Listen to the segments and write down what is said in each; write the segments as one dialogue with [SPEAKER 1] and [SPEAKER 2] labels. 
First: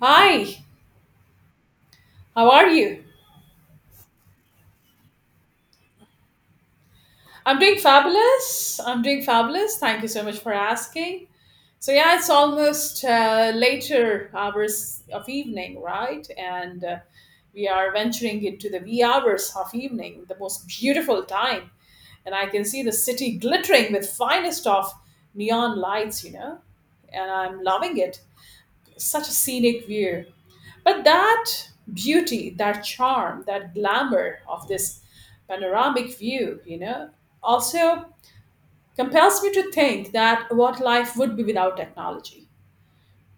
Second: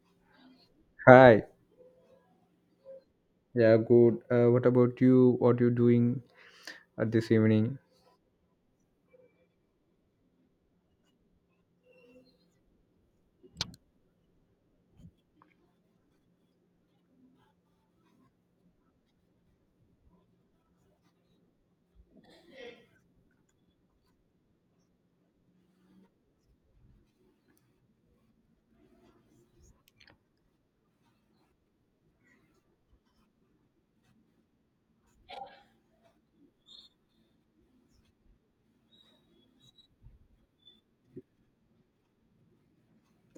[SPEAKER 1] Hi,
[SPEAKER 2] Hi.
[SPEAKER 1] how are you?
[SPEAKER 2] Yeah, good. What about you? What you doing this
[SPEAKER 1] I'm doing
[SPEAKER 2] evening?
[SPEAKER 1] fabulous. I'm doing fabulous. Thank you so much for asking. So yeah, it's almost later hours of evening, right? And We are venturing into the wee hours of evening, the most beautiful time. And I can see the city glittering with finest of neon lights, and I'm loving it. Such a scenic view. But that beauty, that charm, that glamour of this panoramic view, also compels me to think that what life would be without technology.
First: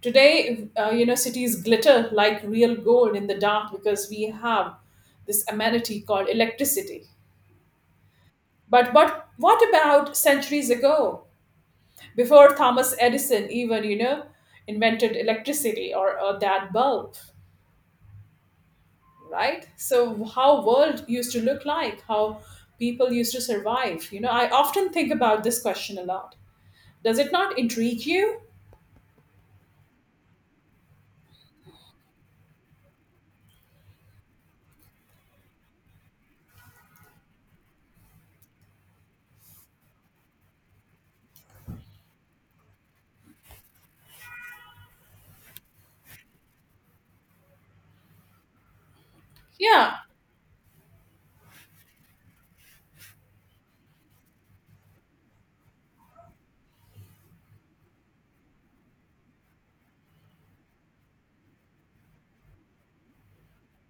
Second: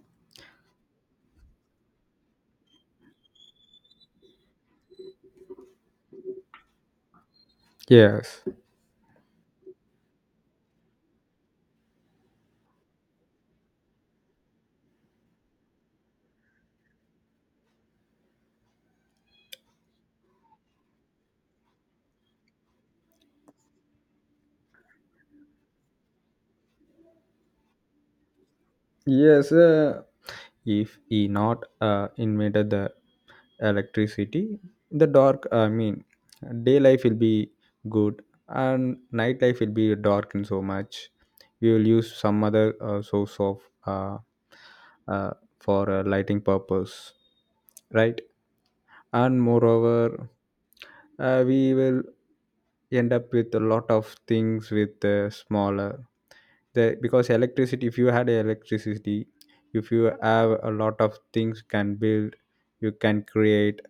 [SPEAKER 1] Today, cities glitter like real gold in the dark because we have this amenity called electricity.
[SPEAKER 2] Yes.
[SPEAKER 1] But what about centuries ago, before Thomas Edison even invented electricity or that bulb? Right, so how world used to look like, how people used to survive. I often think about this question a lot. Does it not intrigue you?
[SPEAKER 2] Yes. If he not invented the electricity, the dark. I mean, day life will be good and night life will be dark in so much. We will use some other source of uh, uh, for lighting purpose, right? And
[SPEAKER 1] Yeah,
[SPEAKER 2] moreover, we will end up with a lot of things with smaller the because electricity, if you had electricity, if you have a lot of things can build, you can create,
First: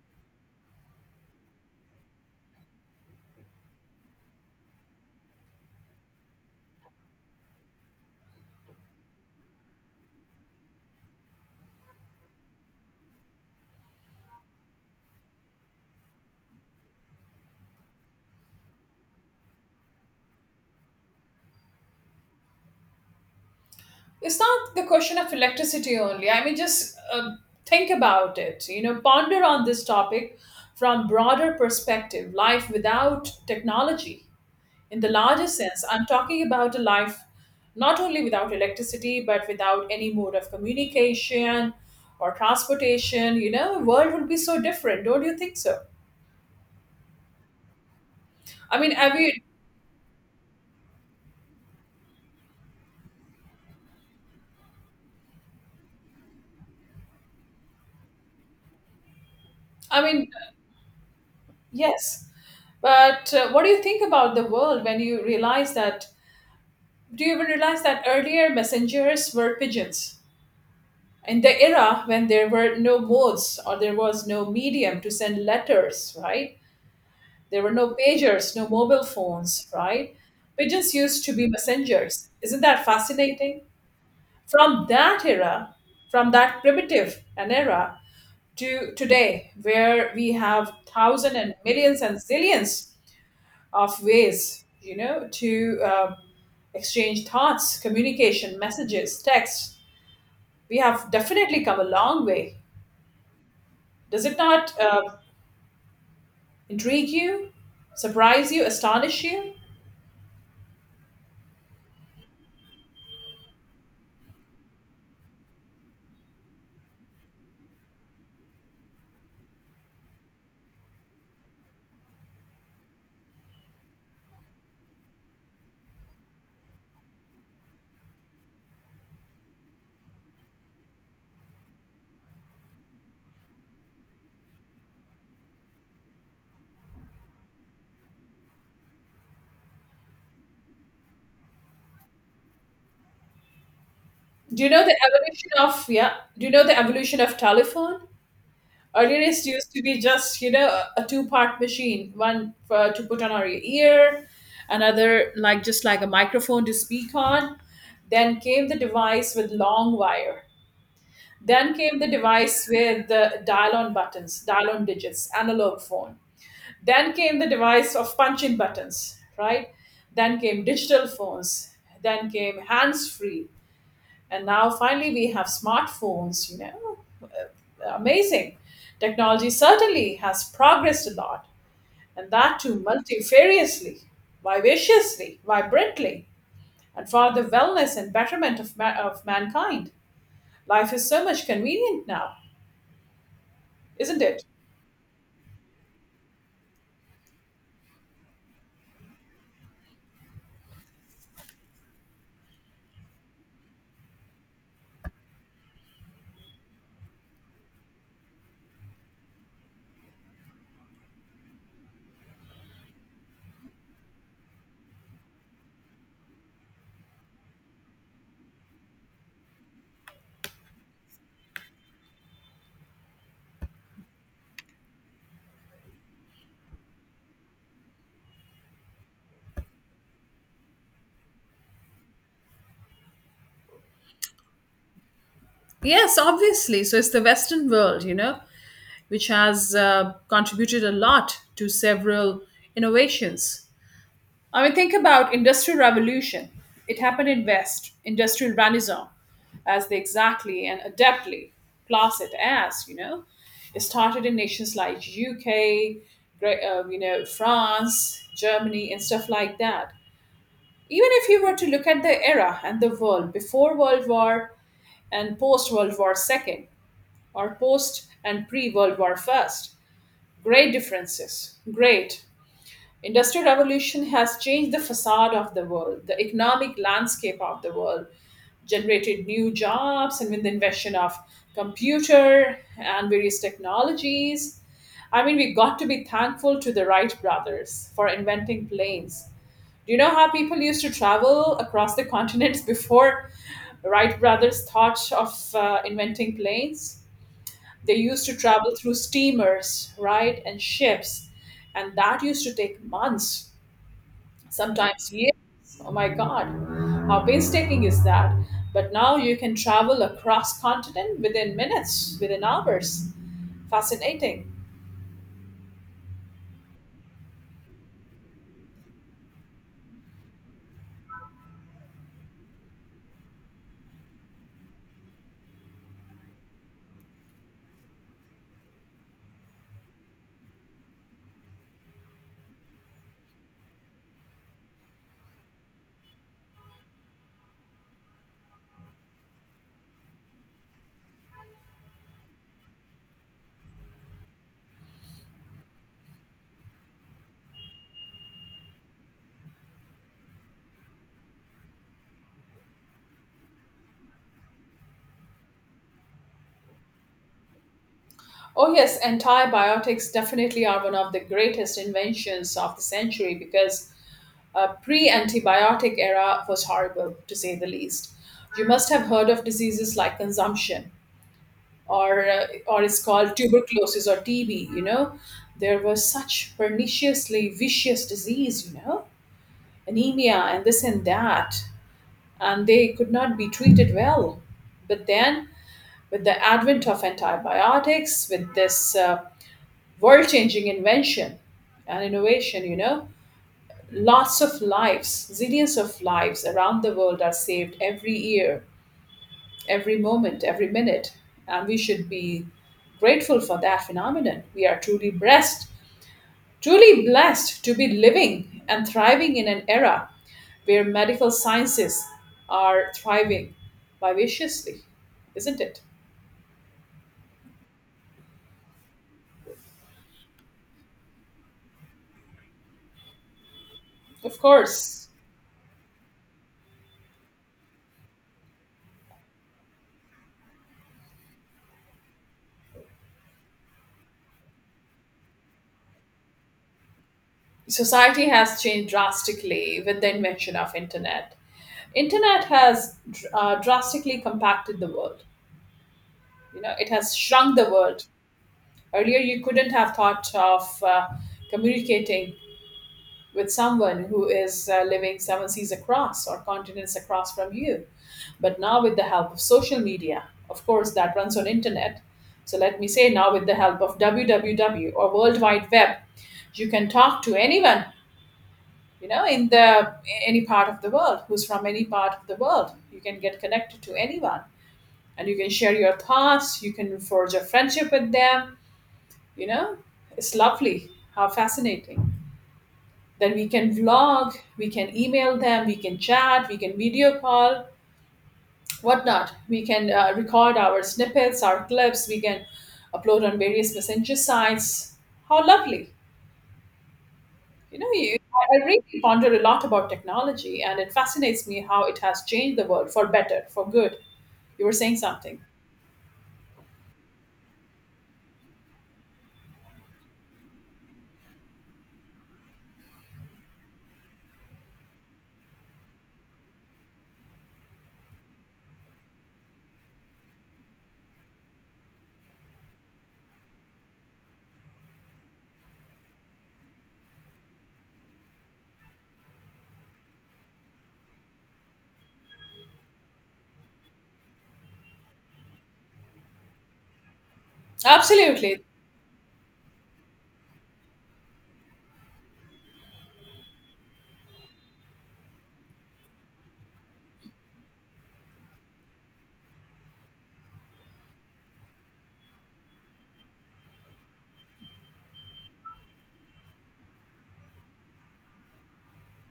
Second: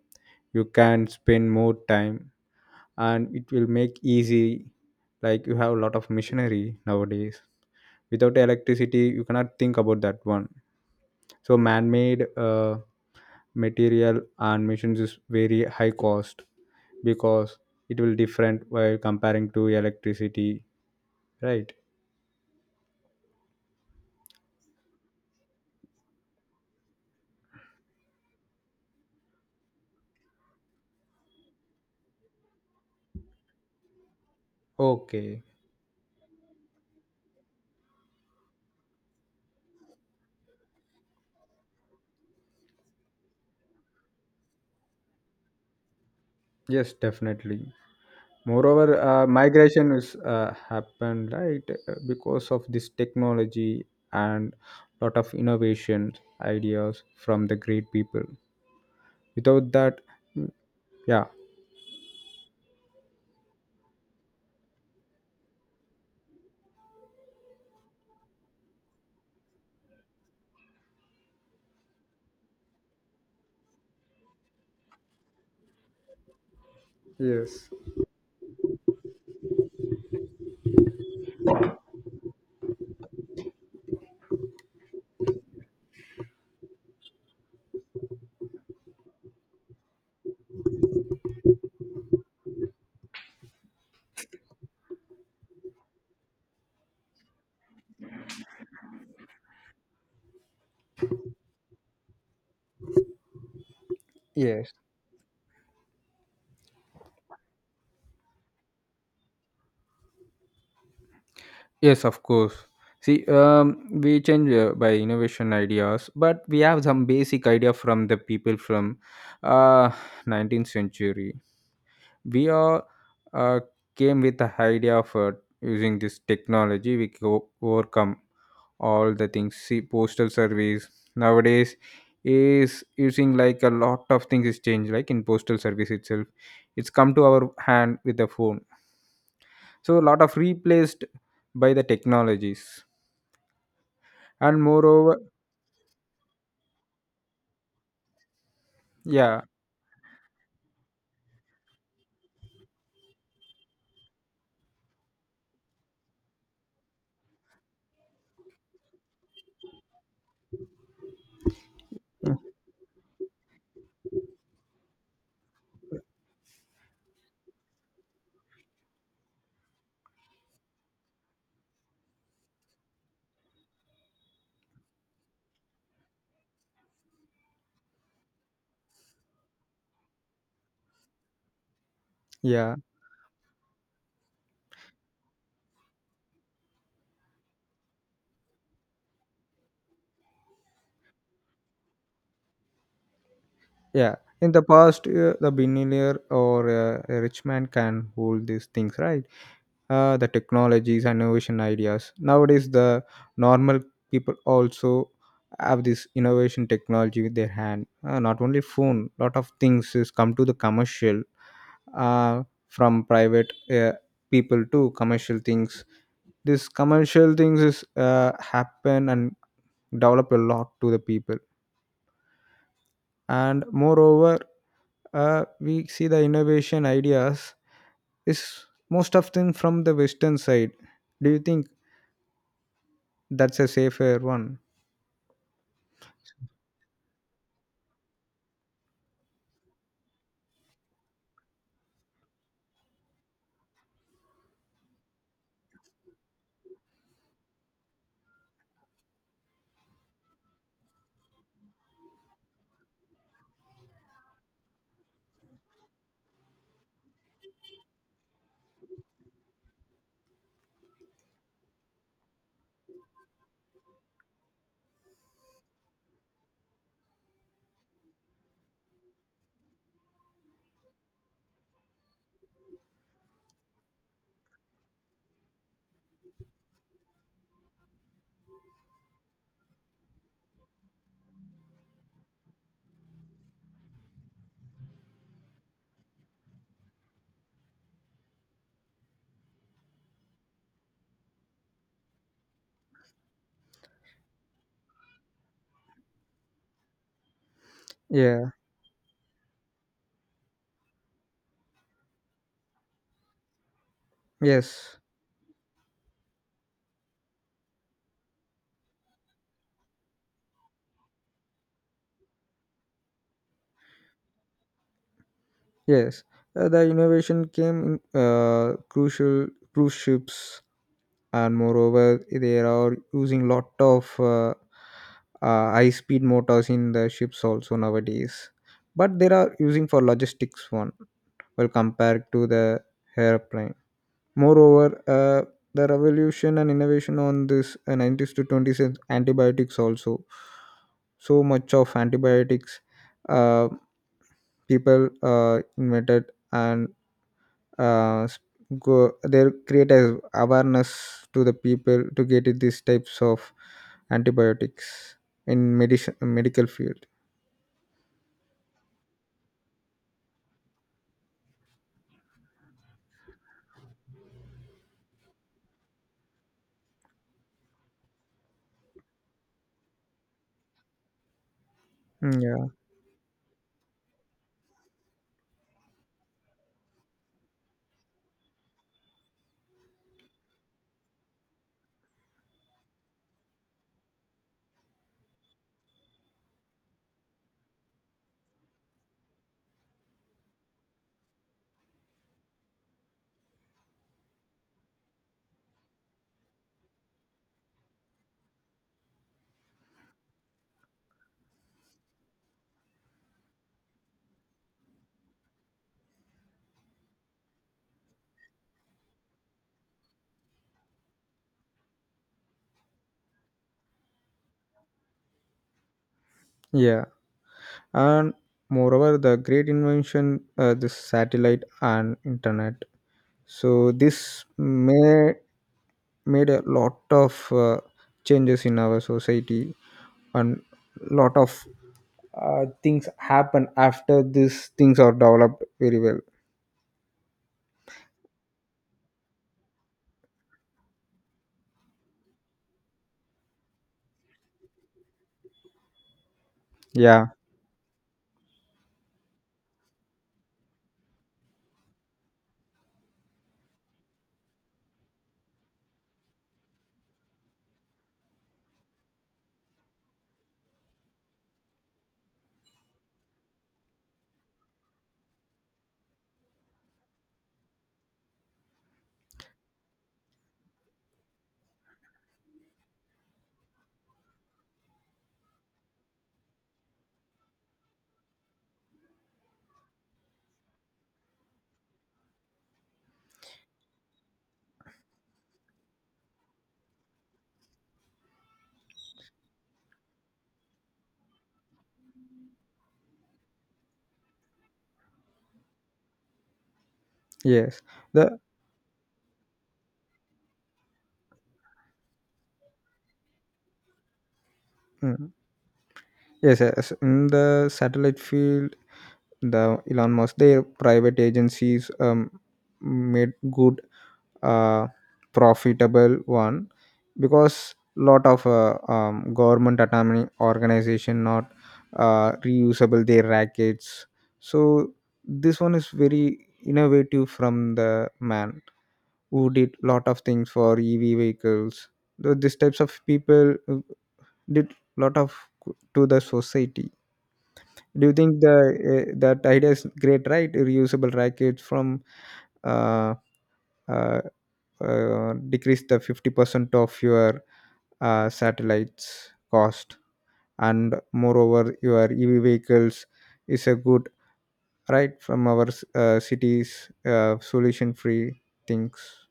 [SPEAKER 2] you can spend more time and it will make easy, like you have a lot of machinery nowadays. Without electricity you cannot think about that one. So man-made material and machines is very high cost because it will different while comparing to electricity, right?
[SPEAKER 1] it's not the question of electricity only. I mean, just uh, think about it. You know, ponder on this topic from broader perspective. Life without technology. In the
[SPEAKER 2] Okay.
[SPEAKER 1] larger sense, I'm talking about a life not only without electricity, but without any mode of communication or transportation. You know, the world would be so different. Don't you think so?
[SPEAKER 2] Yes, definitely.
[SPEAKER 1] I mean,
[SPEAKER 2] Moreover,
[SPEAKER 1] have you?
[SPEAKER 2] migration is happened, right? Because of this technology and lot of innovations ideas from the great people, without that.
[SPEAKER 1] I mean,
[SPEAKER 2] mm, yeah.
[SPEAKER 1] yes. But what do you think about the world when you realize that? Do you even realize that earlier messengers were pigeons? In the era when there were no modes or there was no medium to send letters, right? There
[SPEAKER 2] Yes.
[SPEAKER 1] were no pagers, no mobile phones, right? Pigeons used to be messengers. Isn't that fascinating? From that era, from that primitive an era to today, where we have thousands and millions and zillions of ways, you know, to exchange thoughts, communication, messages, texts. We have definitely come a long way. Does it
[SPEAKER 2] Yes.
[SPEAKER 1] not intrigue you, surprise you, astonish you?
[SPEAKER 2] Yes, of course. See, we change by innovation ideas, but we have some basic idea from the people from uh, 19th century. We are, uh, came with the idea of using this technology. We can overcome all the things. See, postal service nowadays is using, like a lot of things is changed. Like in postal service itself, it's come to our hand with the phone. So a lot of replaced by the technologies.
[SPEAKER 1] Do
[SPEAKER 2] And
[SPEAKER 1] you know the
[SPEAKER 2] moreover,
[SPEAKER 1] evolution of yeah? Do you know the evolution of telephone? Earlier,
[SPEAKER 2] yeah,
[SPEAKER 1] it used to be just, you know, a two-part machine, one for, to put on our ear, another like just like a microphone to speak on. Then came the device with long wire. Then came the device with the dial-on buttons, dial-on digits, analog phone. Then came the device of punching buttons, right? Then came digital phones. Then came hands-free, and now finally we have smartphones, you know. Amazing. Technology certainly has progressed a lot, and that
[SPEAKER 2] yeah,
[SPEAKER 1] too multifariously, vivaciously, vibrantly, and for the wellness and betterment of, of mankind. Life is so much convenient now,
[SPEAKER 2] yeah,
[SPEAKER 1] isn't it?
[SPEAKER 2] in the past the billionaire or a rich man can hold these things, right? The technologies and innovation ideas nowadays the normal people also have this innovation technology with their hand. Not only phone, lot of things is come to the commercial from private people to commercial things. This commercial things is happen and develop a lot to the people. And moreover, we see the innovation ideas is most of them from the western side. Do you think that's a safer one?
[SPEAKER 1] Yes, obviously. So it's the Western world, you know, which has contributed a lot to several innovations. I mean, think about Industrial Revolution. It happened in West, Industrial Renaissance, as they exactly and adeptly class it as, you know. It started in nations like UK, Great, you know, France, Germany, and stuff like that. Even if you were to look at the era and the world before World War and post World War Second, or post and pre World War First, great differences, great. Industrial revolution has changed the facade of the world, the economic landscape of the world, generated new jobs, and with the invention of computer and various technologies. I mean, we got to be thankful to the Wright brothers for inventing planes. Do you know how people used to travel across the continents before Wright brothers thought of inventing planes? They used to
[SPEAKER 2] Yeah.
[SPEAKER 1] travel through steamers, right, and ships, and that used to take months,
[SPEAKER 2] Yes.
[SPEAKER 1] sometimes years. Oh my God, how painstaking is that? But now you can travel across continent within minutes, within hours. Fascinating.
[SPEAKER 2] Yes. The innovation came in crucial cruise ships. And moreover, they are using lot of high speed motors in the ships also nowadays, but they are using for logistics one, well compared to the airplane. Moreover, the revolution and innovation on this 90s to 20s is antibiotics also. So much of antibiotics, uh, people invented and uh, s- go, they create as awareness to the people to get it these types of antibiotics in medicine medical field.
[SPEAKER 1] Oh yes, antibiotics definitely are one of the greatest inventions of the century because a pre-antibiotic era was horrible to say the least. You must have heard of diseases like consumption or
[SPEAKER 2] Mm.
[SPEAKER 1] uh,
[SPEAKER 2] Yeah,
[SPEAKER 1] or it's called tuberculosis or TB, you know. There was such perniciously vicious disease, you know, anemia and this and that, and they could not be treated well. But then, with the advent of antibiotics, with this world changing invention and innovation, you know, lots of lives, zillions of lives around the world are saved every year, every moment, every minute. And we should be grateful for that phenomenon. We are truly blessed. Truly blessed to be living and thriving in an era where medical sciences are thriving vivaciously, isn't it?
[SPEAKER 2] yeah, and moreover, the great invention, this satellite and internet. So
[SPEAKER 1] Of
[SPEAKER 2] this
[SPEAKER 1] course,
[SPEAKER 2] may made a lot of changes in our society, and lot of things happen after these things are developed very well.
[SPEAKER 1] society has changed drastically with the invention of internet. Internet has drastically compacted the world. You know, it has
[SPEAKER 2] Yeah.
[SPEAKER 1] shrunk the world. Earlier, you couldn't have thought of communicating with someone who is living seven seas across or continents across from you, but now with the help of social media, of course that runs on internet, so let me say now with the help of www or world wide web, you can talk to anyone, you know, in the any part of the world, who's from any part of the world, you can get connected to anyone, and you can share your thoughts, you can forge a friendship with them, you know, it's lovely, how fascinating. Then we can vlog, we can email them, we can chat, we can video call, whatnot. We can record our snippets, our clips, we can upload on various messenger sites. How lovely. You
[SPEAKER 2] Yes.
[SPEAKER 1] know,
[SPEAKER 2] The
[SPEAKER 1] I really ponder a lot about technology, and it fascinates me how it has changed the world for better, for good. You were saying
[SPEAKER 2] mm,
[SPEAKER 1] something.
[SPEAKER 2] yes, yes, in the satellite field, the Elon Musk, their private agencies, made good uh, profitable one, because lot of government autonomy organization not reusable their rackets. So this one is very innovative from the man who did lot of things for EV vehicles. These types of people did lot of good to the society. Do you think the
[SPEAKER 1] Absolutely.
[SPEAKER 2] that idea is great, right? Reusable rackets from uh, uh, decrease the 50% of your satellites cost. And moreover, your EV vehicles is a good right from our cities solution free things.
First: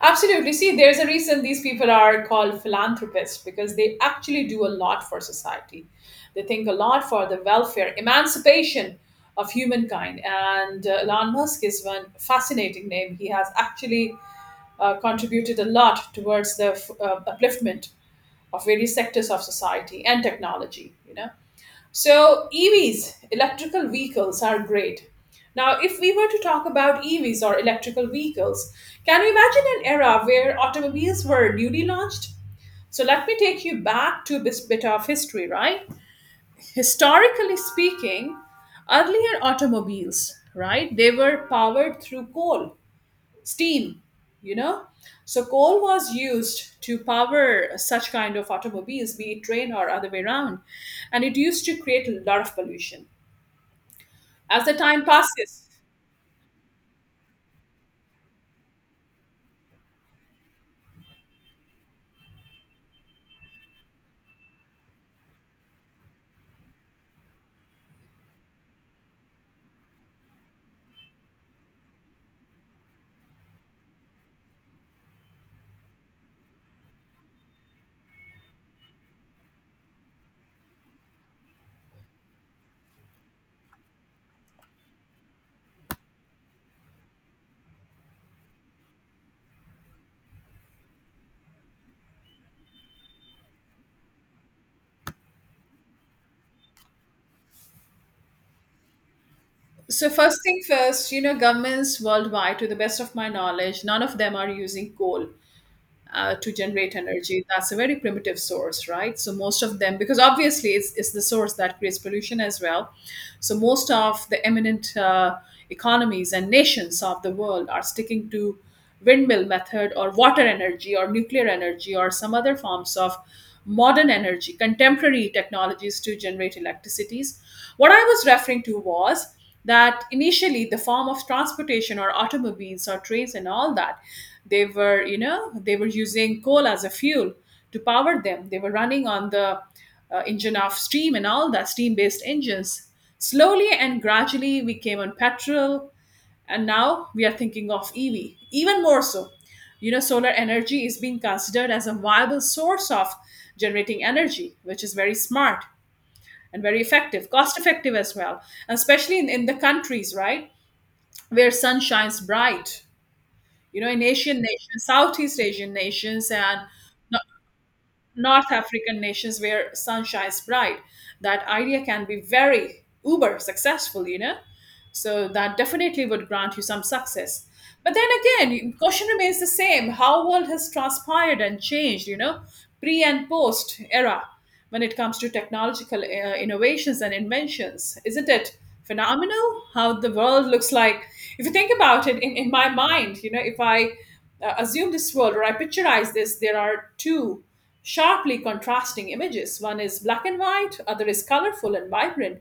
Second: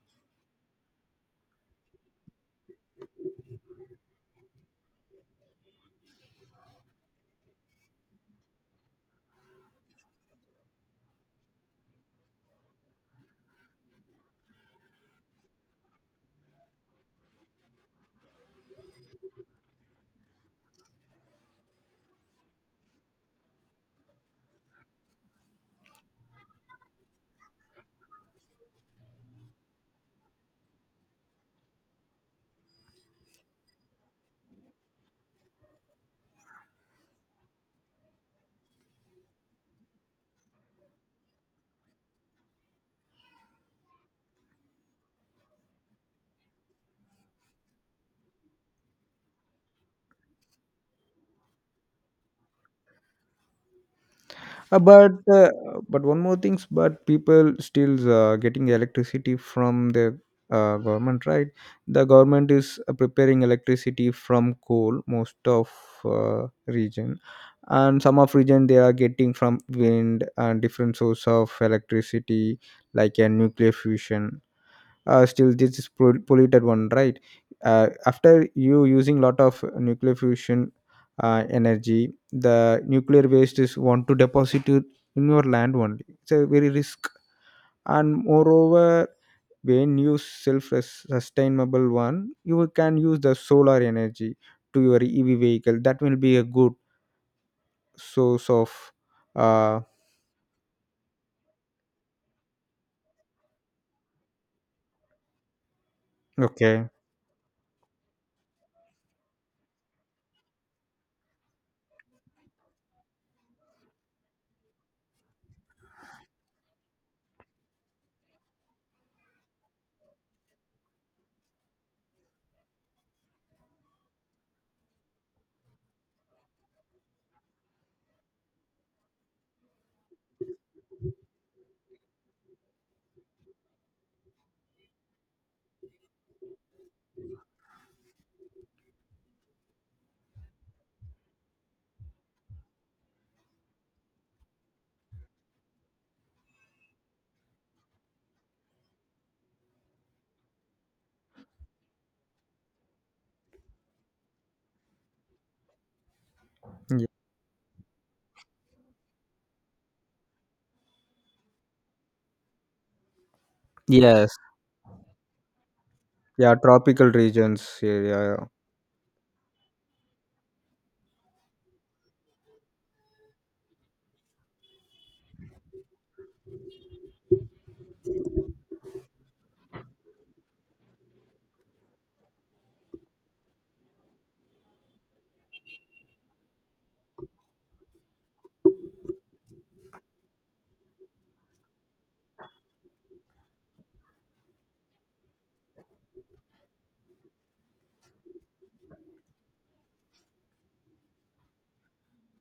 [SPEAKER 1] Absolutely. See, there's a reason these people are called philanthropists because they actually do a lot for society. They think a lot for the welfare, emancipation of humankind. And Elon Musk is one fascinating name. He has actually contributed a lot towards the upliftment of various sectors of society and technology, you know. So, EVs, electrical vehicles, are great. Now, if we were to talk about EVs or electrical vehicles, can you imagine an era where automobiles were newly launched? So, let me take you back to this bit of history, right? Historically speaking, earlier automobiles, right, they were powered through coal, steam, you know? So, coal was used to power such kind of automobiles, be it train or other way around, and it used to create a lot of pollution as the
[SPEAKER 2] Uh,
[SPEAKER 1] time
[SPEAKER 2] but uh,
[SPEAKER 1] passes.
[SPEAKER 2] but one more things, but people still getting electricity from the government, right? The government is preparing electricity from coal most of region, and some of region they are getting from wind and different source of electricity like a nuclear fusion. Still this is polluted one, right? After you using lot of nuclear fusion energy, the nuclear waste is want to deposit it in your land only. It's a very risk. And moreover, when you self sustainable one, you can use the solar energy to your EV vehicle. That will be a good source of uh
[SPEAKER 1] So first thing first, you know, governments worldwide, to the best of my knowledge, none of them are using coal to
[SPEAKER 2] okay.
[SPEAKER 1] generate energy. That's a very primitive source, right? So most of them, because obviously it's the source that creates pollution as well. So most of the eminent economies and nations of the world are sticking to windmill method or water energy or nuclear energy or some other forms of modern energy, contemporary technologies to generate electricities. What I was referring to was that initially the form of transportation or automobiles or trains and all that, they were, you know, they were using coal as a fuel to power them, they were running on the engine of steam and all that, steam based engines, slowly and gradually we came on petrol, and now we are thinking of ev, even more so, you know, solar energy is being considered as a viable source of generating energy, which is very smart and very
[SPEAKER 2] Ye-
[SPEAKER 1] effective, cost effective as well, especially in the countries, right, where sun shines bright. You know, in
[SPEAKER 2] yes.
[SPEAKER 1] Asian nations, Southeast Asian nations,
[SPEAKER 2] Yeah,
[SPEAKER 1] and
[SPEAKER 2] tropical regions, yeah, yeah.
[SPEAKER 1] North African nations where sun shines bright, that idea can be very uber successful, you know. So that definitely would grant you some success. But then again, question remains the same. How world has transpired and changed, you know, pre and post era when it comes to technological innovations and inventions. Isn't it phenomenal how the world looks like? If you think about it in my mind, you know, if I assume this world or I picturize this, there are two sharply contrasting images. One is black and white, other is colorful and vibrant.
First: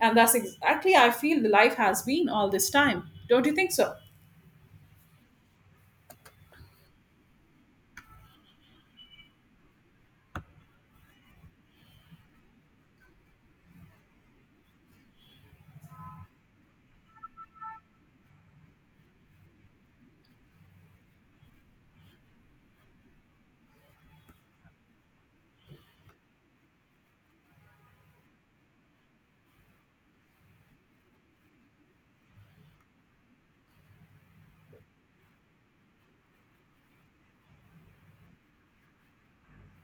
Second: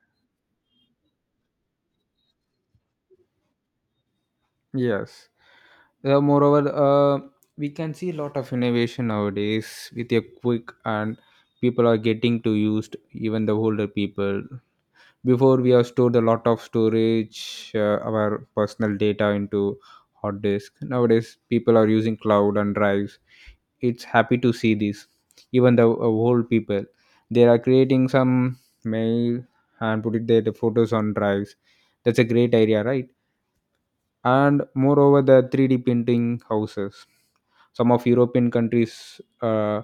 [SPEAKER 1] And that's exactly I feel the life has been all this time. Don't you think so?
[SPEAKER 2] Yes. Moreover, we can see a lot of innovation nowadays with a quick, and people are getting to used, even the older people. Before we have stored a lot of storage, our personal data into hard disk. Nowadays, people are using cloud and drives. It's happy to see this. Even the old people, they are creating some mail and putting their photos on drives. That's a great idea, right? And moreover, the 3D printing houses, some of european countries uh,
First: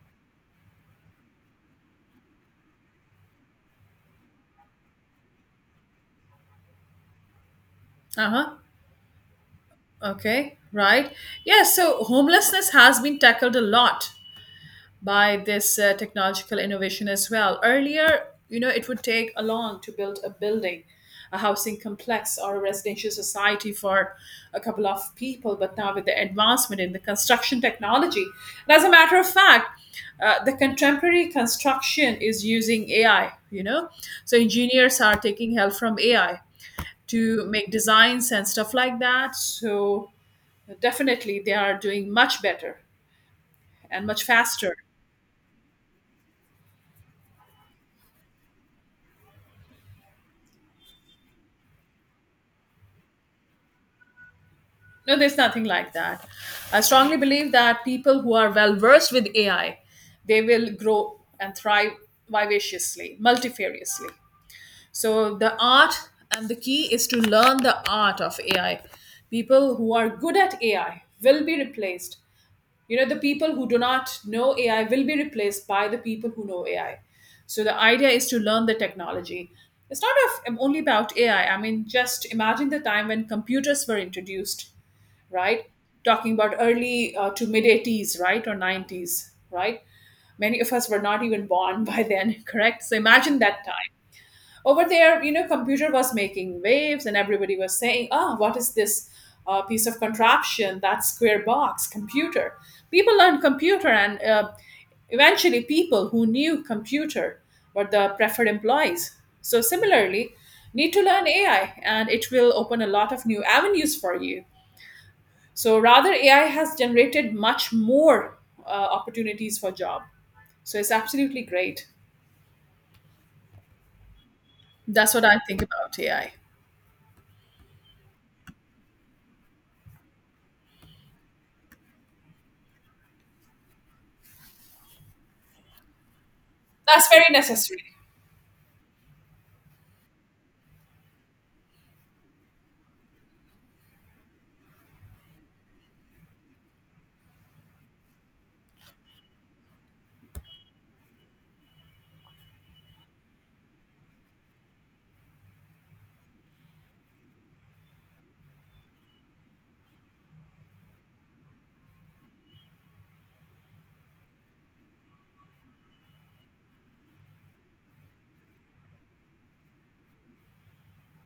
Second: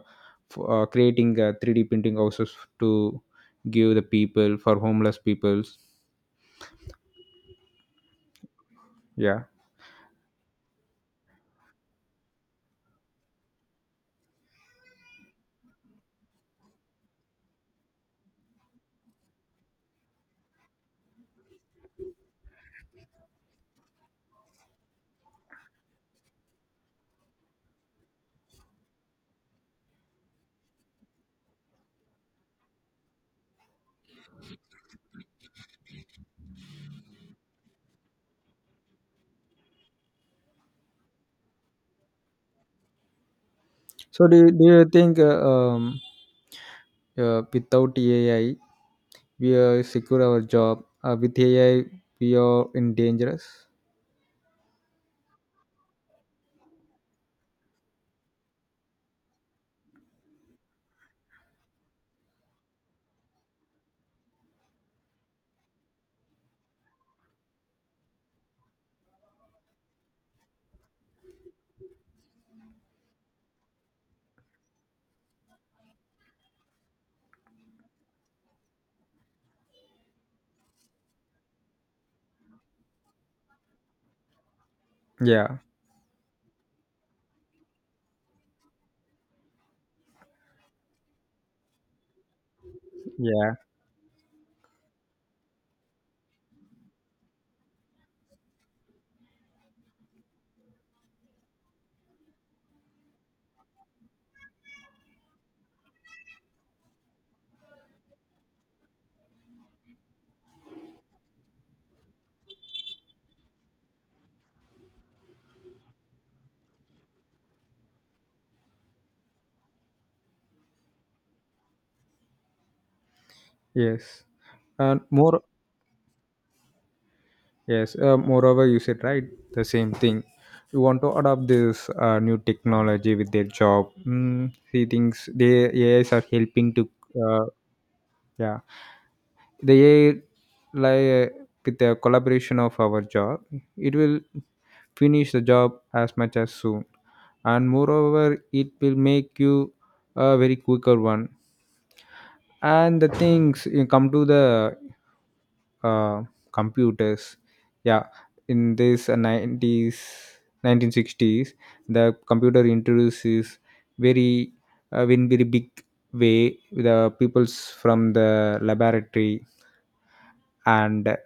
[SPEAKER 2] f- uh, creating 3D printing houses to give the people for homeless peoples.
[SPEAKER 1] Uh huh.
[SPEAKER 2] Yeah.
[SPEAKER 1] Okay. Right. Yeah. So homelessness has been tackled a lot by this technological innovation as well. Earlier, you know, it would take a long to build a building, a housing complex, or a residential society for a couple of people. But now, with the advancement in the construction technology, and as a matter of fact, the contemporary construction is using AI. You know, so engineers are taking help from AI to make designs and stuff like that. So definitely, they are doing much better and much
[SPEAKER 2] So do
[SPEAKER 1] faster.
[SPEAKER 2] you think without AI we are secure our job? With AI we are in dangerous.
[SPEAKER 1] No, there's nothing like that. I strongly believe that people who are well versed with AI, they will grow and thrive vivaciously, multifariously. So the art and the key is to learn the art of AI. People who are good at AI will be replaced. You know, the people who do not know AI will be replaced by the people who know AI. So the idea is to learn the technology. It's not of, only about AI. I mean, just imagine the time when computers were introduced,
[SPEAKER 2] Yeah.
[SPEAKER 1] right? Talking about early to mid 80s, right? Or 90s, right? Many of us were not even born by then, correct? So imagine
[SPEAKER 2] Yeah.
[SPEAKER 1] that time. Over there, you know, computer was making waves and everybody was saying, oh, what is this piece of contraption, that square box, computer? People learned computer and eventually people who knew computer were the preferred employees. So similarly, need to learn AI and it will open a lot of new avenues for you. So rather, AI has generated much more opportunities for job. So it's absolutely great.
[SPEAKER 2] Yes. And
[SPEAKER 1] That's what I
[SPEAKER 2] more.
[SPEAKER 1] think about AI.
[SPEAKER 2] Yes, moreover, you said right the same thing. You want to adopt this new technology with their job. Mm, see things the AIs are helping to
[SPEAKER 1] That's very
[SPEAKER 2] uh,
[SPEAKER 1] necessary.
[SPEAKER 2] yeah, the AI, like with the collaboration of our job, it will finish the job as much as soon. And moreover, it will make you a very quicker one, and the things you come to the uh, computers. Yeah, in this 90s, 1960s, the computer introduces very in very big way. The peoples from the laboratory and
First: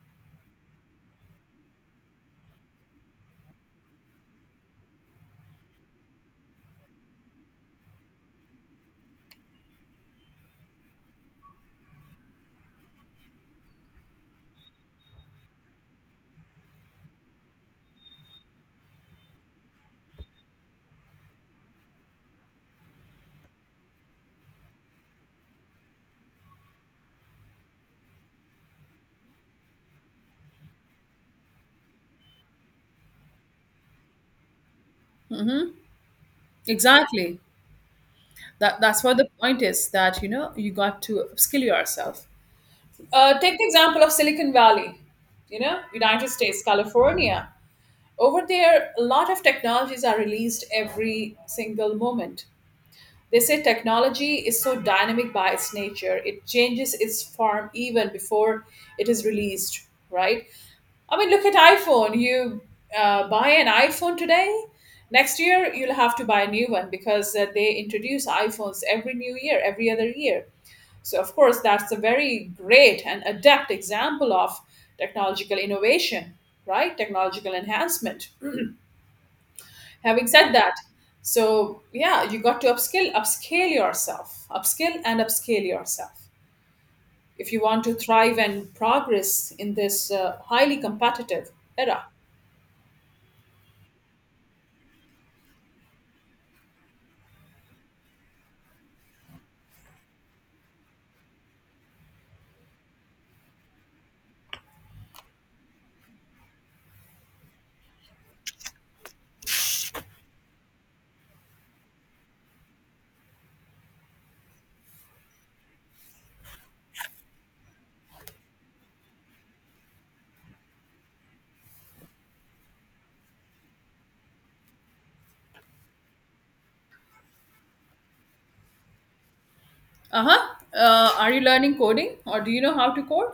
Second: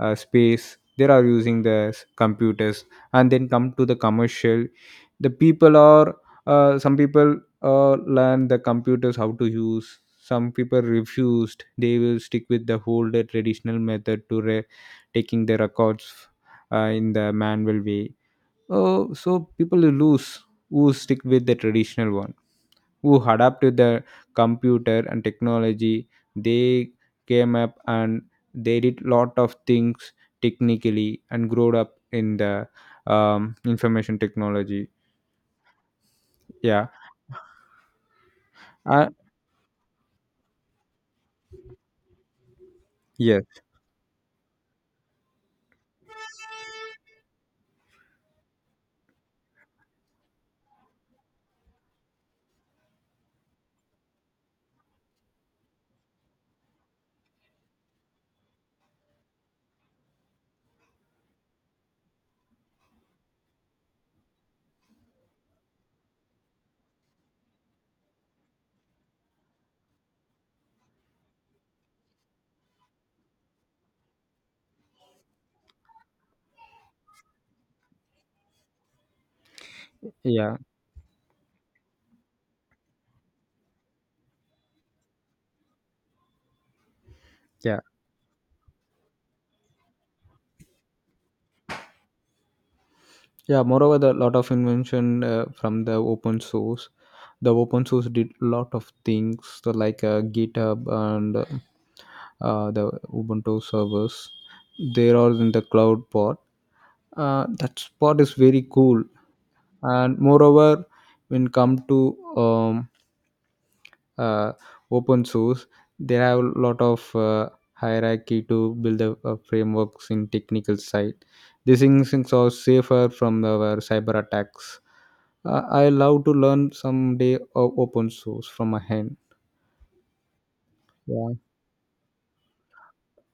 [SPEAKER 2] space, they are using the computers, and then come to the commercial. The people are some people learn the computers how to use, some people refused, they will stick with the older traditional method to taking the records in the manual way. Oh, so people lose who stick with the traditional one. Who adapt to the computer and technology, they came up and they did lot of things technically and growed up in the information technology. Yeah.
[SPEAKER 1] Exactly. That's
[SPEAKER 2] uh,
[SPEAKER 1] what the point is, that you know you got to upskill yourself.
[SPEAKER 2] yes.
[SPEAKER 1] Take the example of Silicon Valley, you know, United States, California. Over there, a lot of technologies are released every single moment. They say technology is so dynamic by its nature, it changes its form even before it is released, right? I mean, look at iPhone. You buy an iPhone today, next year you'll have to buy a new one because they introduce iPhones every new year, every other year. So, of course, that's a very great and adept example of technological innovation, right? Technological enhancement, having said
[SPEAKER 2] Yeah.
[SPEAKER 1] that, so yeah, you got to upskill and upscale yourself if you
[SPEAKER 2] Yeah.
[SPEAKER 1] want to thrive and progress in this highly competitive era.
[SPEAKER 2] Yeah, moreover the lot of invention from the open source. The open source did lot of things, so like github and the ubuntu servers. They are in the cloud part. That part is very cool. And moreover, when come to um, uh, open source, there are a lot of hierarchy to build the frameworks in technical side. These things are safer from our cyber attacks. I love to learn someday of open source from my hand.
[SPEAKER 1] Uh-huh. Uh, are
[SPEAKER 2] Yeah.
[SPEAKER 1] you learning coding or do you know how to code?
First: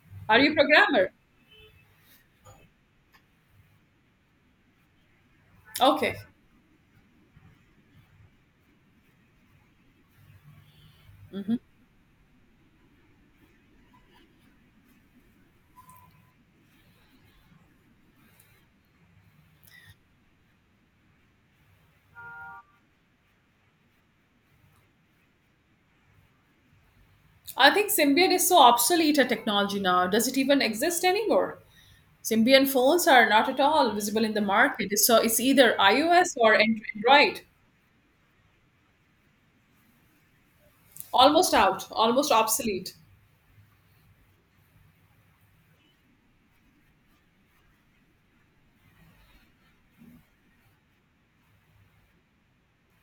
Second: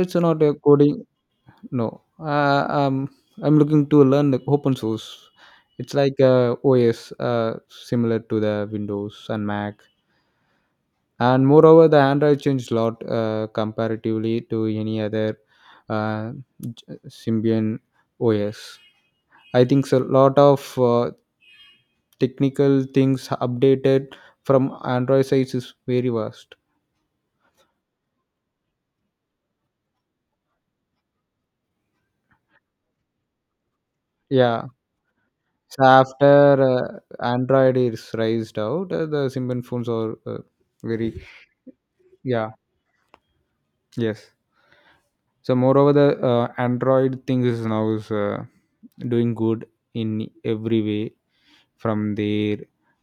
[SPEAKER 2] It's
[SPEAKER 1] Are
[SPEAKER 2] not a
[SPEAKER 1] you a
[SPEAKER 2] coding.
[SPEAKER 1] programmer?
[SPEAKER 2] No, I'm looking to learn the open source. It's
[SPEAKER 1] Okay.
[SPEAKER 2] like OS, similar to the windows and mac. And moreover, the android changed a lot comparatively to any other uh, symbian OS. I think a lot of uh, technical things updated from android. Size is very vast.
[SPEAKER 1] I think symbian is so obsolete a technology now, does it even exist anymore? Symbian phones are not at all visible in the
[SPEAKER 2] Yeah.
[SPEAKER 1] market, so it's either
[SPEAKER 2] So
[SPEAKER 1] iOS or
[SPEAKER 2] after uh,
[SPEAKER 1] Android.
[SPEAKER 2] android is raised out, the symbian phones are very.
[SPEAKER 1] Almost out, almost
[SPEAKER 2] Yeah.
[SPEAKER 1] obsolete.
[SPEAKER 2] Yes. So moreover, the android thing is now is doing good in every way from their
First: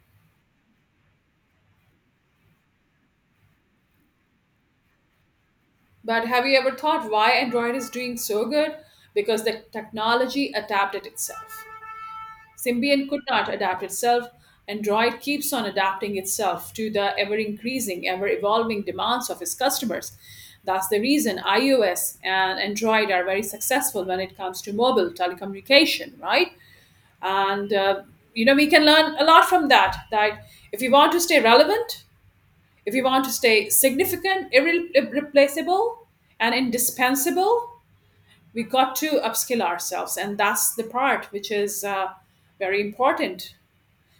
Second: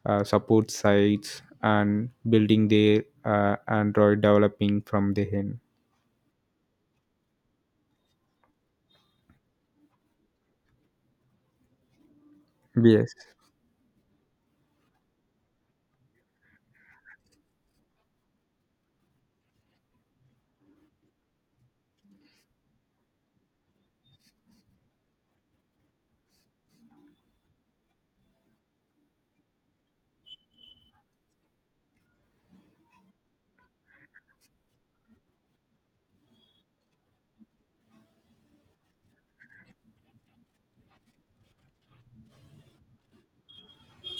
[SPEAKER 2] support sites and building their android developing from the end.
[SPEAKER 1] But have you ever thought why Android is doing so good? Because the technology adapted itself. Symbian
[SPEAKER 2] Yes.
[SPEAKER 1] could not adapt itself. Android keeps on adapting itself to the ever increasing, ever evolving demands of its customers. That's the reason iOS and Android are very successful when it comes to mobile telecommunication, right? And you know, we can learn a lot from that. That if you want to stay relevant, if we want to stay significant, irreplaceable, and indispensable, we got to upskill ourselves. And that's the part which is very important.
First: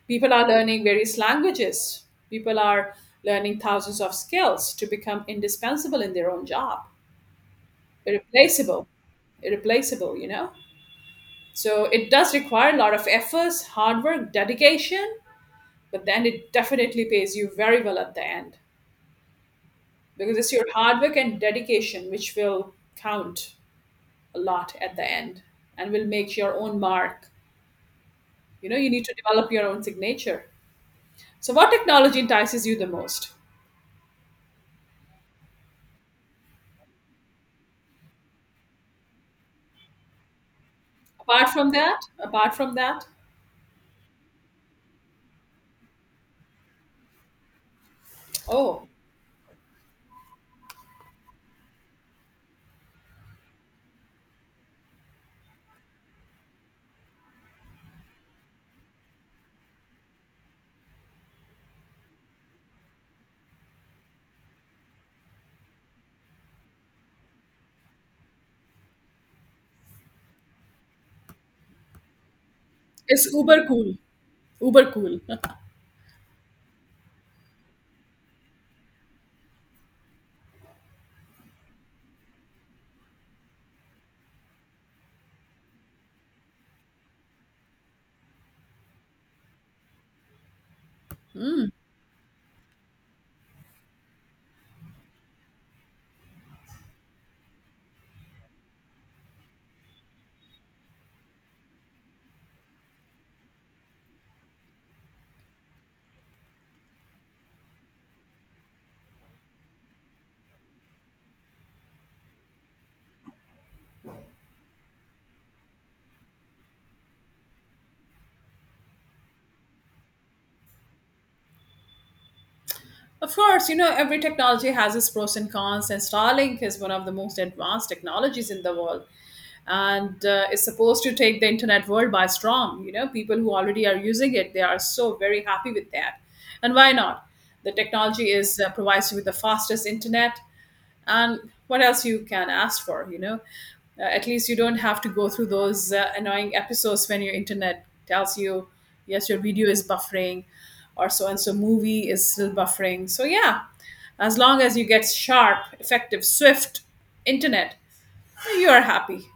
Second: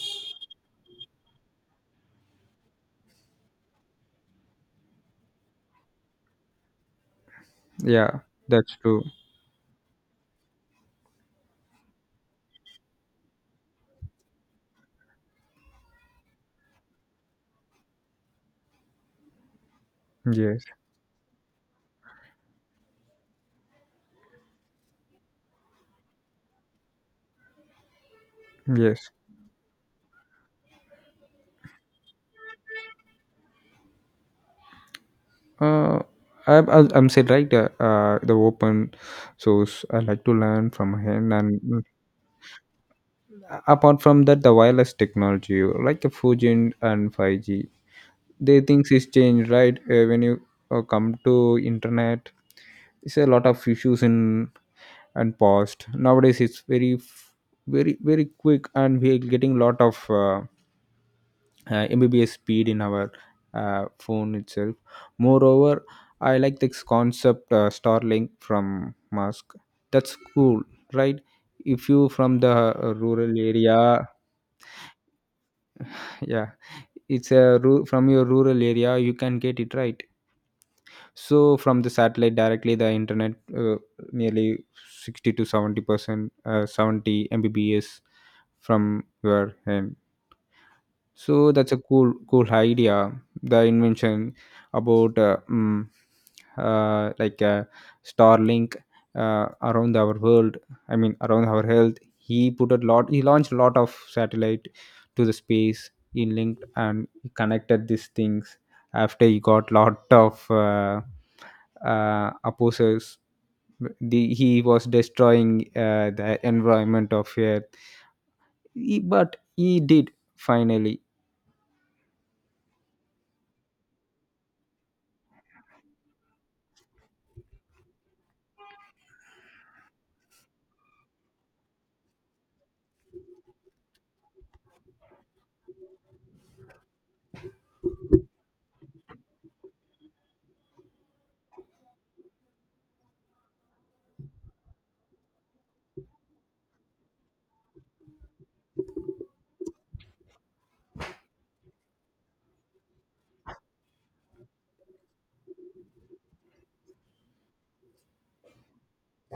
[SPEAKER 1] People are learning various languages, people are learning thousands of skills to become indispensable in their own job,
[SPEAKER 2] Yeah. That's
[SPEAKER 1] irreplaceable,
[SPEAKER 2] true.
[SPEAKER 1] irreplaceable, you know? So it does require a lot of efforts, hard work, dedication, but then it definitely pays you very well at the end. Because it's
[SPEAKER 2] Yes.
[SPEAKER 1] your hard work and dedication which will count a lot at the end and will make your own mark. You know, you need
[SPEAKER 2] Yes.
[SPEAKER 1] to develop your own signature. So what technology entices you the most?
[SPEAKER 2] uh I'm said right, the open source I like to learn from him.
[SPEAKER 1] Apart
[SPEAKER 2] And
[SPEAKER 1] from that, apart from that.
[SPEAKER 2] Apart from that, the wireless technology like the 4G and 5G, they
[SPEAKER 1] Oh,
[SPEAKER 2] things is changed, right? When you come to internet, it's a lot of issues in and paused. Nowadays it's very very, very quick, and we are getting lot of uh, mbbs speed in our phone itself. Moreover, I like this concept, starlink from musk. That's cool, right? If you from the
[SPEAKER 1] it's
[SPEAKER 2] rural
[SPEAKER 1] uber
[SPEAKER 2] area.
[SPEAKER 1] cool. Uber cool.
[SPEAKER 2] Yeah. It's a from your rural area you can get it, right? So from the satellite directly the internet, nearly 60 to 70%, 70 mbps from your end. So that's a cool idea. The invention about like Starlink around our world. I mean around our health. He put a lot. He launched a lot of satellite to the space. He linked and he connected these things. After he got lot of opposers, he was destroying the environment of Earth. He, but he did finally.
[SPEAKER 1] Of course, you know, every technology has its pros and cons, and starlink is one of the most advanced technologies in the world, and is supposed to take the internet world by storm. You know, people who already are using it, they are so very happy with that. And why not? The technology is provides you with the fastest internet, and what else you can ask for, you know. Uh, at least you don't have to go through those annoying episodes when your internet tells you yes, your video is buffering, or so and so movie is still buffering. So yeah, as long as you get sharp, effective, swift internet, you are happy.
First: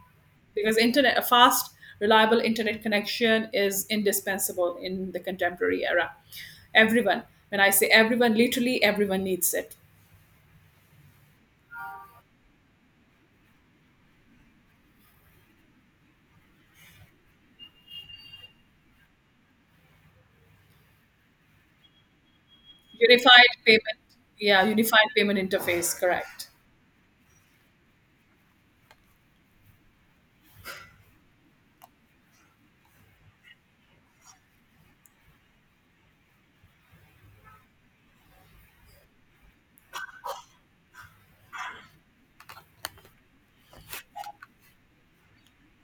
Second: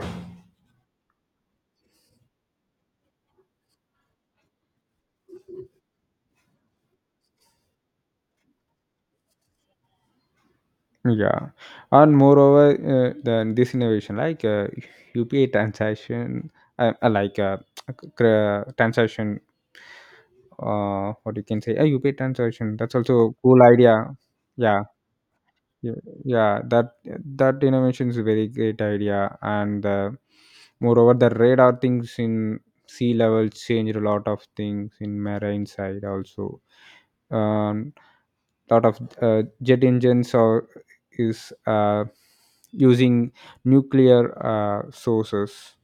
[SPEAKER 1] Because internet, a fast, reliable internet connection is indispensable in the contemporary era. Everyone, when I say everyone, literally everyone needs it.
[SPEAKER 2] Yeah, and moreover, then this innovation like UPA transaction, like transaction, what you can say, UPA transaction. That's also a
[SPEAKER 1] Unified
[SPEAKER 2] cool
[SPEAKER 1] payment,
[SPEAKER 2] idea.
[SPEAKER 1] yeah,
[SPEAKER 2] Yeah,
[SPEAKER 1] unified payment
[SPEAKER 2] yeah,
[SPEAKER 1] interface, correct.
[SPEAKER 2] yeah. That, that innovation is a very great idea. And moreover, the radar things in sea level change a lot of things in marine side also. Um, lot of jet engines or is using nuclear sources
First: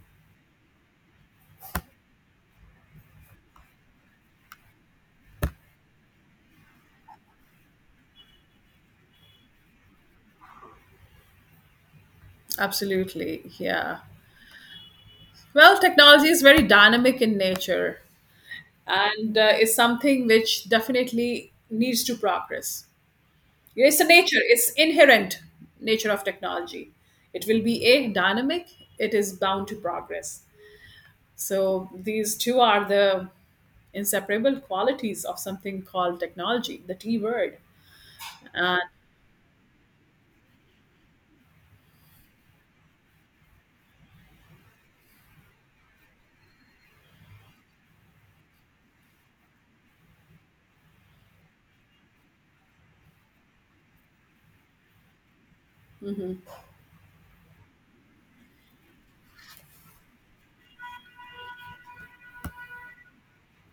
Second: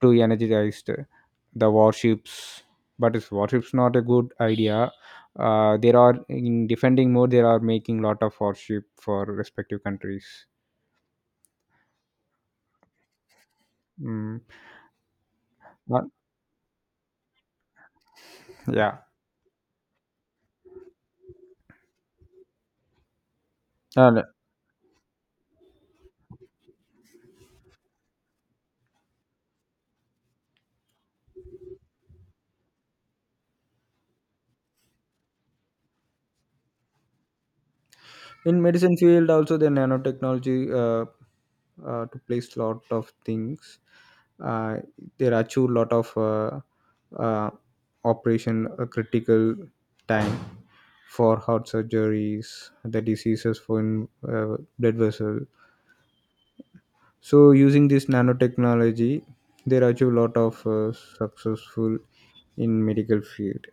[SPEAKER 2] to energize the warships. But is warships not a good idea? There are in defending mode, there are making lot of warship for respective countries.
[SPEAKER 1] Absolutely, yeah.
[SPEAKER 2] Mm.
[SPEAKER 1] Well,
[SPEAKER 2] uh,
[SPEAKER 1] technology is very dynamic in nature,
[SPEAKER 2] yeah.
[SPEAKER 1] and is something which definitely needs to progress. It's a
[SPEAKER 2] Uh,
[SPEAKER 1] nature, it's inherent nature of technology. It will be a dynamic, it is bound to progress. So these two are the inseparable qualities of something called technology, the T word.
[SPEAKER 2] in
[SPEAKER 1] And
[SPEAKER 2] medicine field also, the nanotechnology to place lot of things, uh, there are too lot of uh, operation critical time for heart surgeries, the diseases for in, blood vessel. So using this nanotechnology, there are too lot of successful in medical field.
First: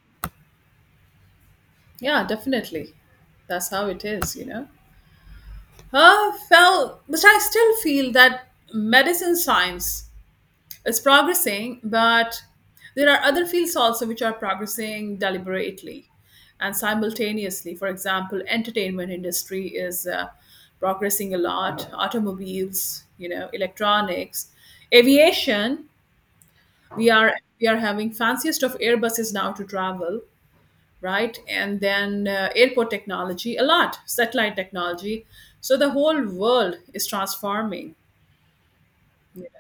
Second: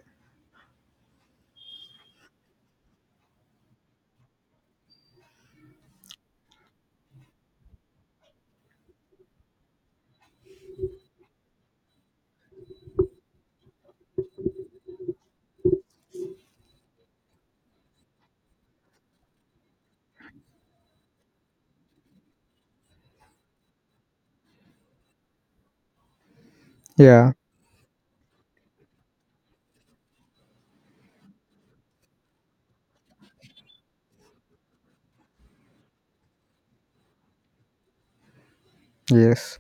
[SPEAKER 1] yeah, definitely. That's how it is, you know. Well, but I still feel that medicine science, it's progressing, but there are other fields also which are progressing deliberately and simultaneously. For example, entertainment industry is progressing a lot. Automobiles, you know, electronics, aviation. We
[SPEAKER 2] Yeah.
[SPEAKER 1] are we are having fanciest of airbuses now to travel, right? And then airport technology, a lot, satellite technology. So the whole world is transforming.
[SPEAKER 2] Yes.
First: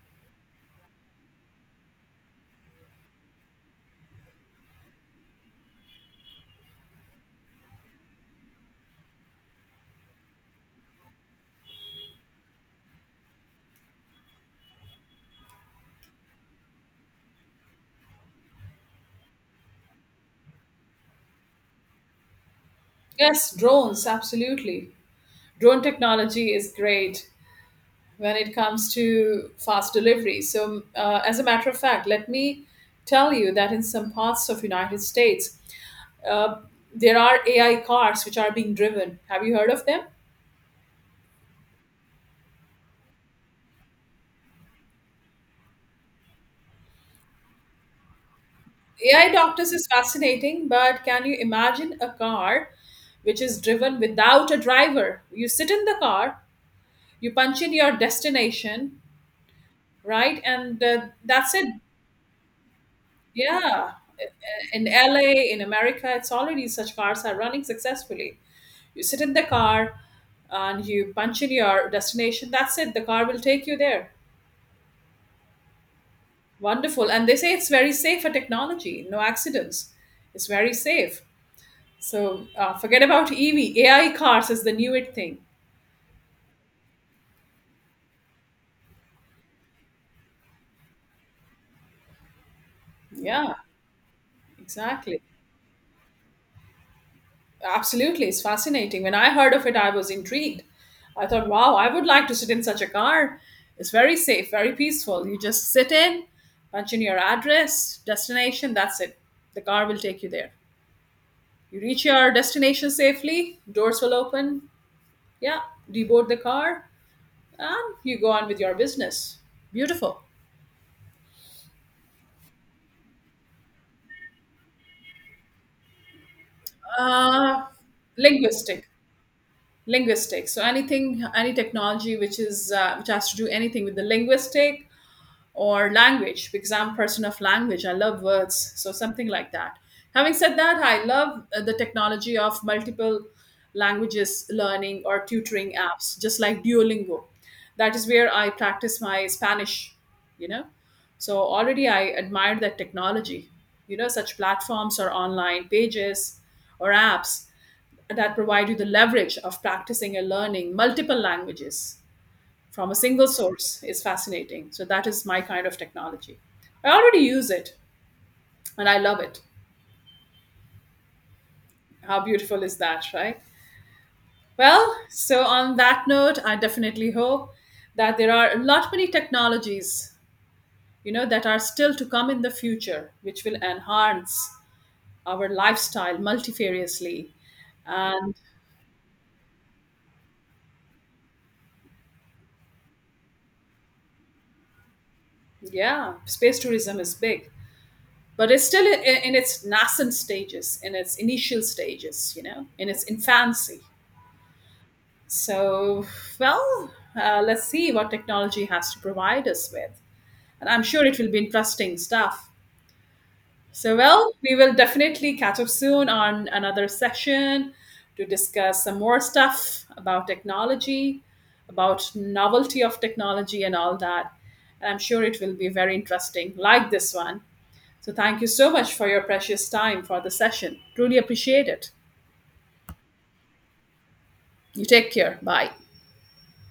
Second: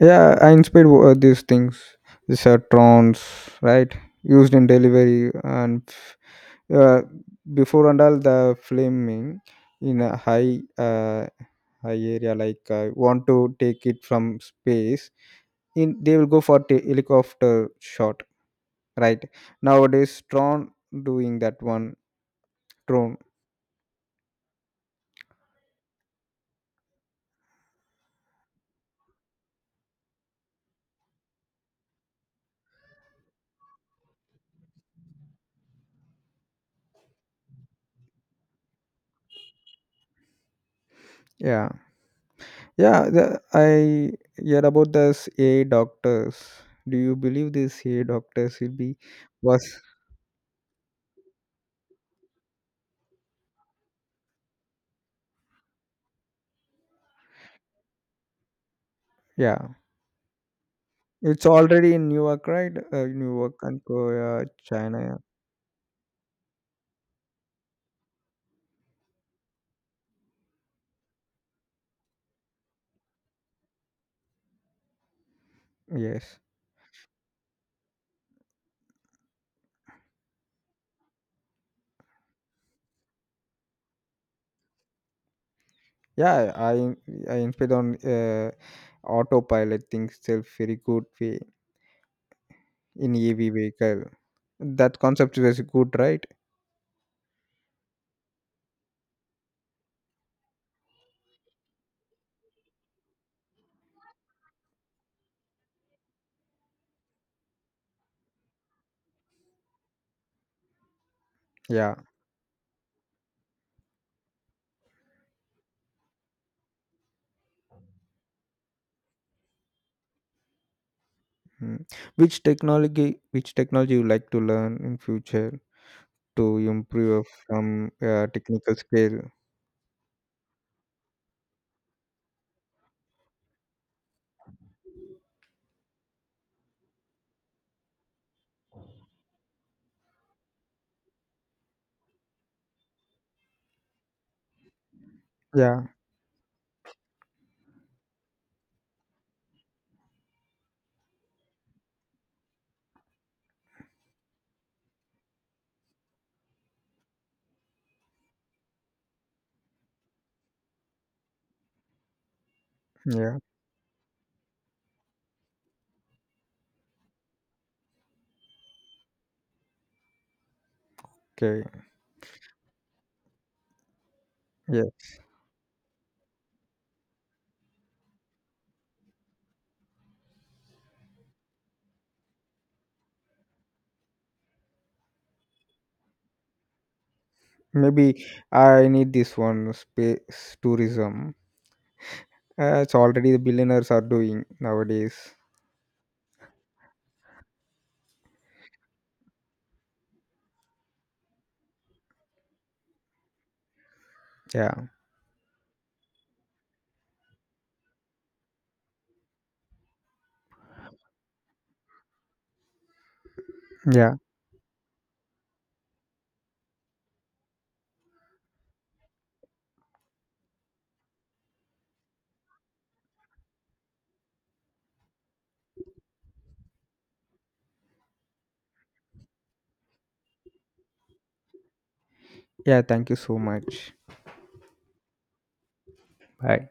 [SPEAKER 2] Yeah, I inspired these things. These are trons, right? Used in delivery and uh, before, and all the flaming in a high high area, like want to take it from space. In, they will go for helicopter shot, right? Nowadays, Tron doing that one, drone.
[SPEAKER 1] Yes, drones, absolutely. Drone technology is great when it comes to fast delivery. So as a matter of fact, let me tell you that in some parts of United States, uh, there are AI cars which are being driven. Have you heard of them?
[SPEAKER 2] Yeah. Yeah, the, I hear about this AI doctors. Do you believe this AI doctors will be
[SPEAKER 1] AI
[SPEAKER 2] was?
[SPEAKER 1] doctors is fascinating, but can you imagine a car which is driven without a driver? You sit in the car, you punch in your destination,
[SPEAKER 2] Yeah?
[SPEAKER 1] right, and
[SPEAKER 2] It's
[SPEAKER 1] that's it.
[SPEAKER 2] already in New York, right? New York and
[SPEAKER 1] Yeah,
[SPEAKER 2] Korea,
[SPEAKER 1] in
[SPEAKER 2] China.
[SPEAKER 1] LA, in America, it's already, such cars are running successfully. You sit in the car and you punch in your destination. That's it. The car will take you there.
[SPEAKER 2] Yes.
[SPEAKER 1] Wonderful. And they say it's very safe for technology. No accidents. It's very safe. So forget about EV. AI cars is the newest thing.
[SPEAKER 2] Yeah, I inspired on autopilot things self, very good way in EV
[SPEAKER 1] Yeah,
[SPEAKER 2] vehicle. That
[SPEAKER 1] exactly.
[SPEAKER 2] concept was good, right?
[SPEAKER 1] Absolutely, it's fascinating. When I heard of it, I was intrigued. I thought, wow, I would like to sit in such a car. It's very safe, very peaceful. You just sit in, punch in your address, destination, that's it. The car will take you there. You
[SPEAKER 2] Yeah.
[SPEAKER 1] reach your destination safely, doors will open. Yeah, deboard the car, and you go on with your business. Beautiful.
[SPEAKER 2] Mm. Which technology you like to learn in future to improve
[SPEAKER 1] Uh,
[SPEAKER 2] from technical
[SPEAKER 1] linguistic
[SPEAKER 2] scale?
[SPEAKER 1] linguistics, so anything, any technology which is which has to do anything with the linguistic or language, because I'm a person of language, I love words, so something like that. Having said that, I love the technology of multiple languages learning or tutoring
[SPEAKER 2] Yeah.
[SPEAKER 1] apps, just like duolingo. That is where I practice my Spanish, you know. So already I admire that technology, you know, such platforms or online pages or apps that provide you the leverage of practicing and learning multiple languages from a single
[SPEAKER 2] Yeah,
[SPEAKER 1] source is fascinating. So that is my kind of technology. I already use it and I love it.
[SPEAKER 2] okay.
[SPEAKER 1] How beautiful is that, right? Well,
[SPEAKER 2] Yes.
[SPEAKER 1] so on that note, I definitely hope that there are a lot many technologies, you know, that are still to come in the future, which will enhance our lifestyle multifariously.
[SPEAKER 2] Maybe
[SPEAKER 1] And
[SPEAKER 2] I need this one, space tourism. It's already the billionaires are doing nowadays.
[SPEAKER 1] yeah, space tourism is big, but it's still in its nascent stages, in its initial stages, you know, in its infancy.
[SPEAKER 2] Yeah.
[SPEAKER 1] So, well, let's see what technology has to provide us with. And I'm sure it will be interesting stuff. So,
[SPEAKER 2] Yeah.
[SPEAKER 1] well, we will definitely catch up soon on another session to discuss some more stuff about technology, about novelty of technology and all that. And I'm sure it will be very interesting, like this one. So, thank you so much for your precious time for the session. Truly appreciate it.
[SPEAKER 2] Yeah. Thank you so much.
[SPEAKER 1] You take care. Bye.
[SPEAKER 2] Bye.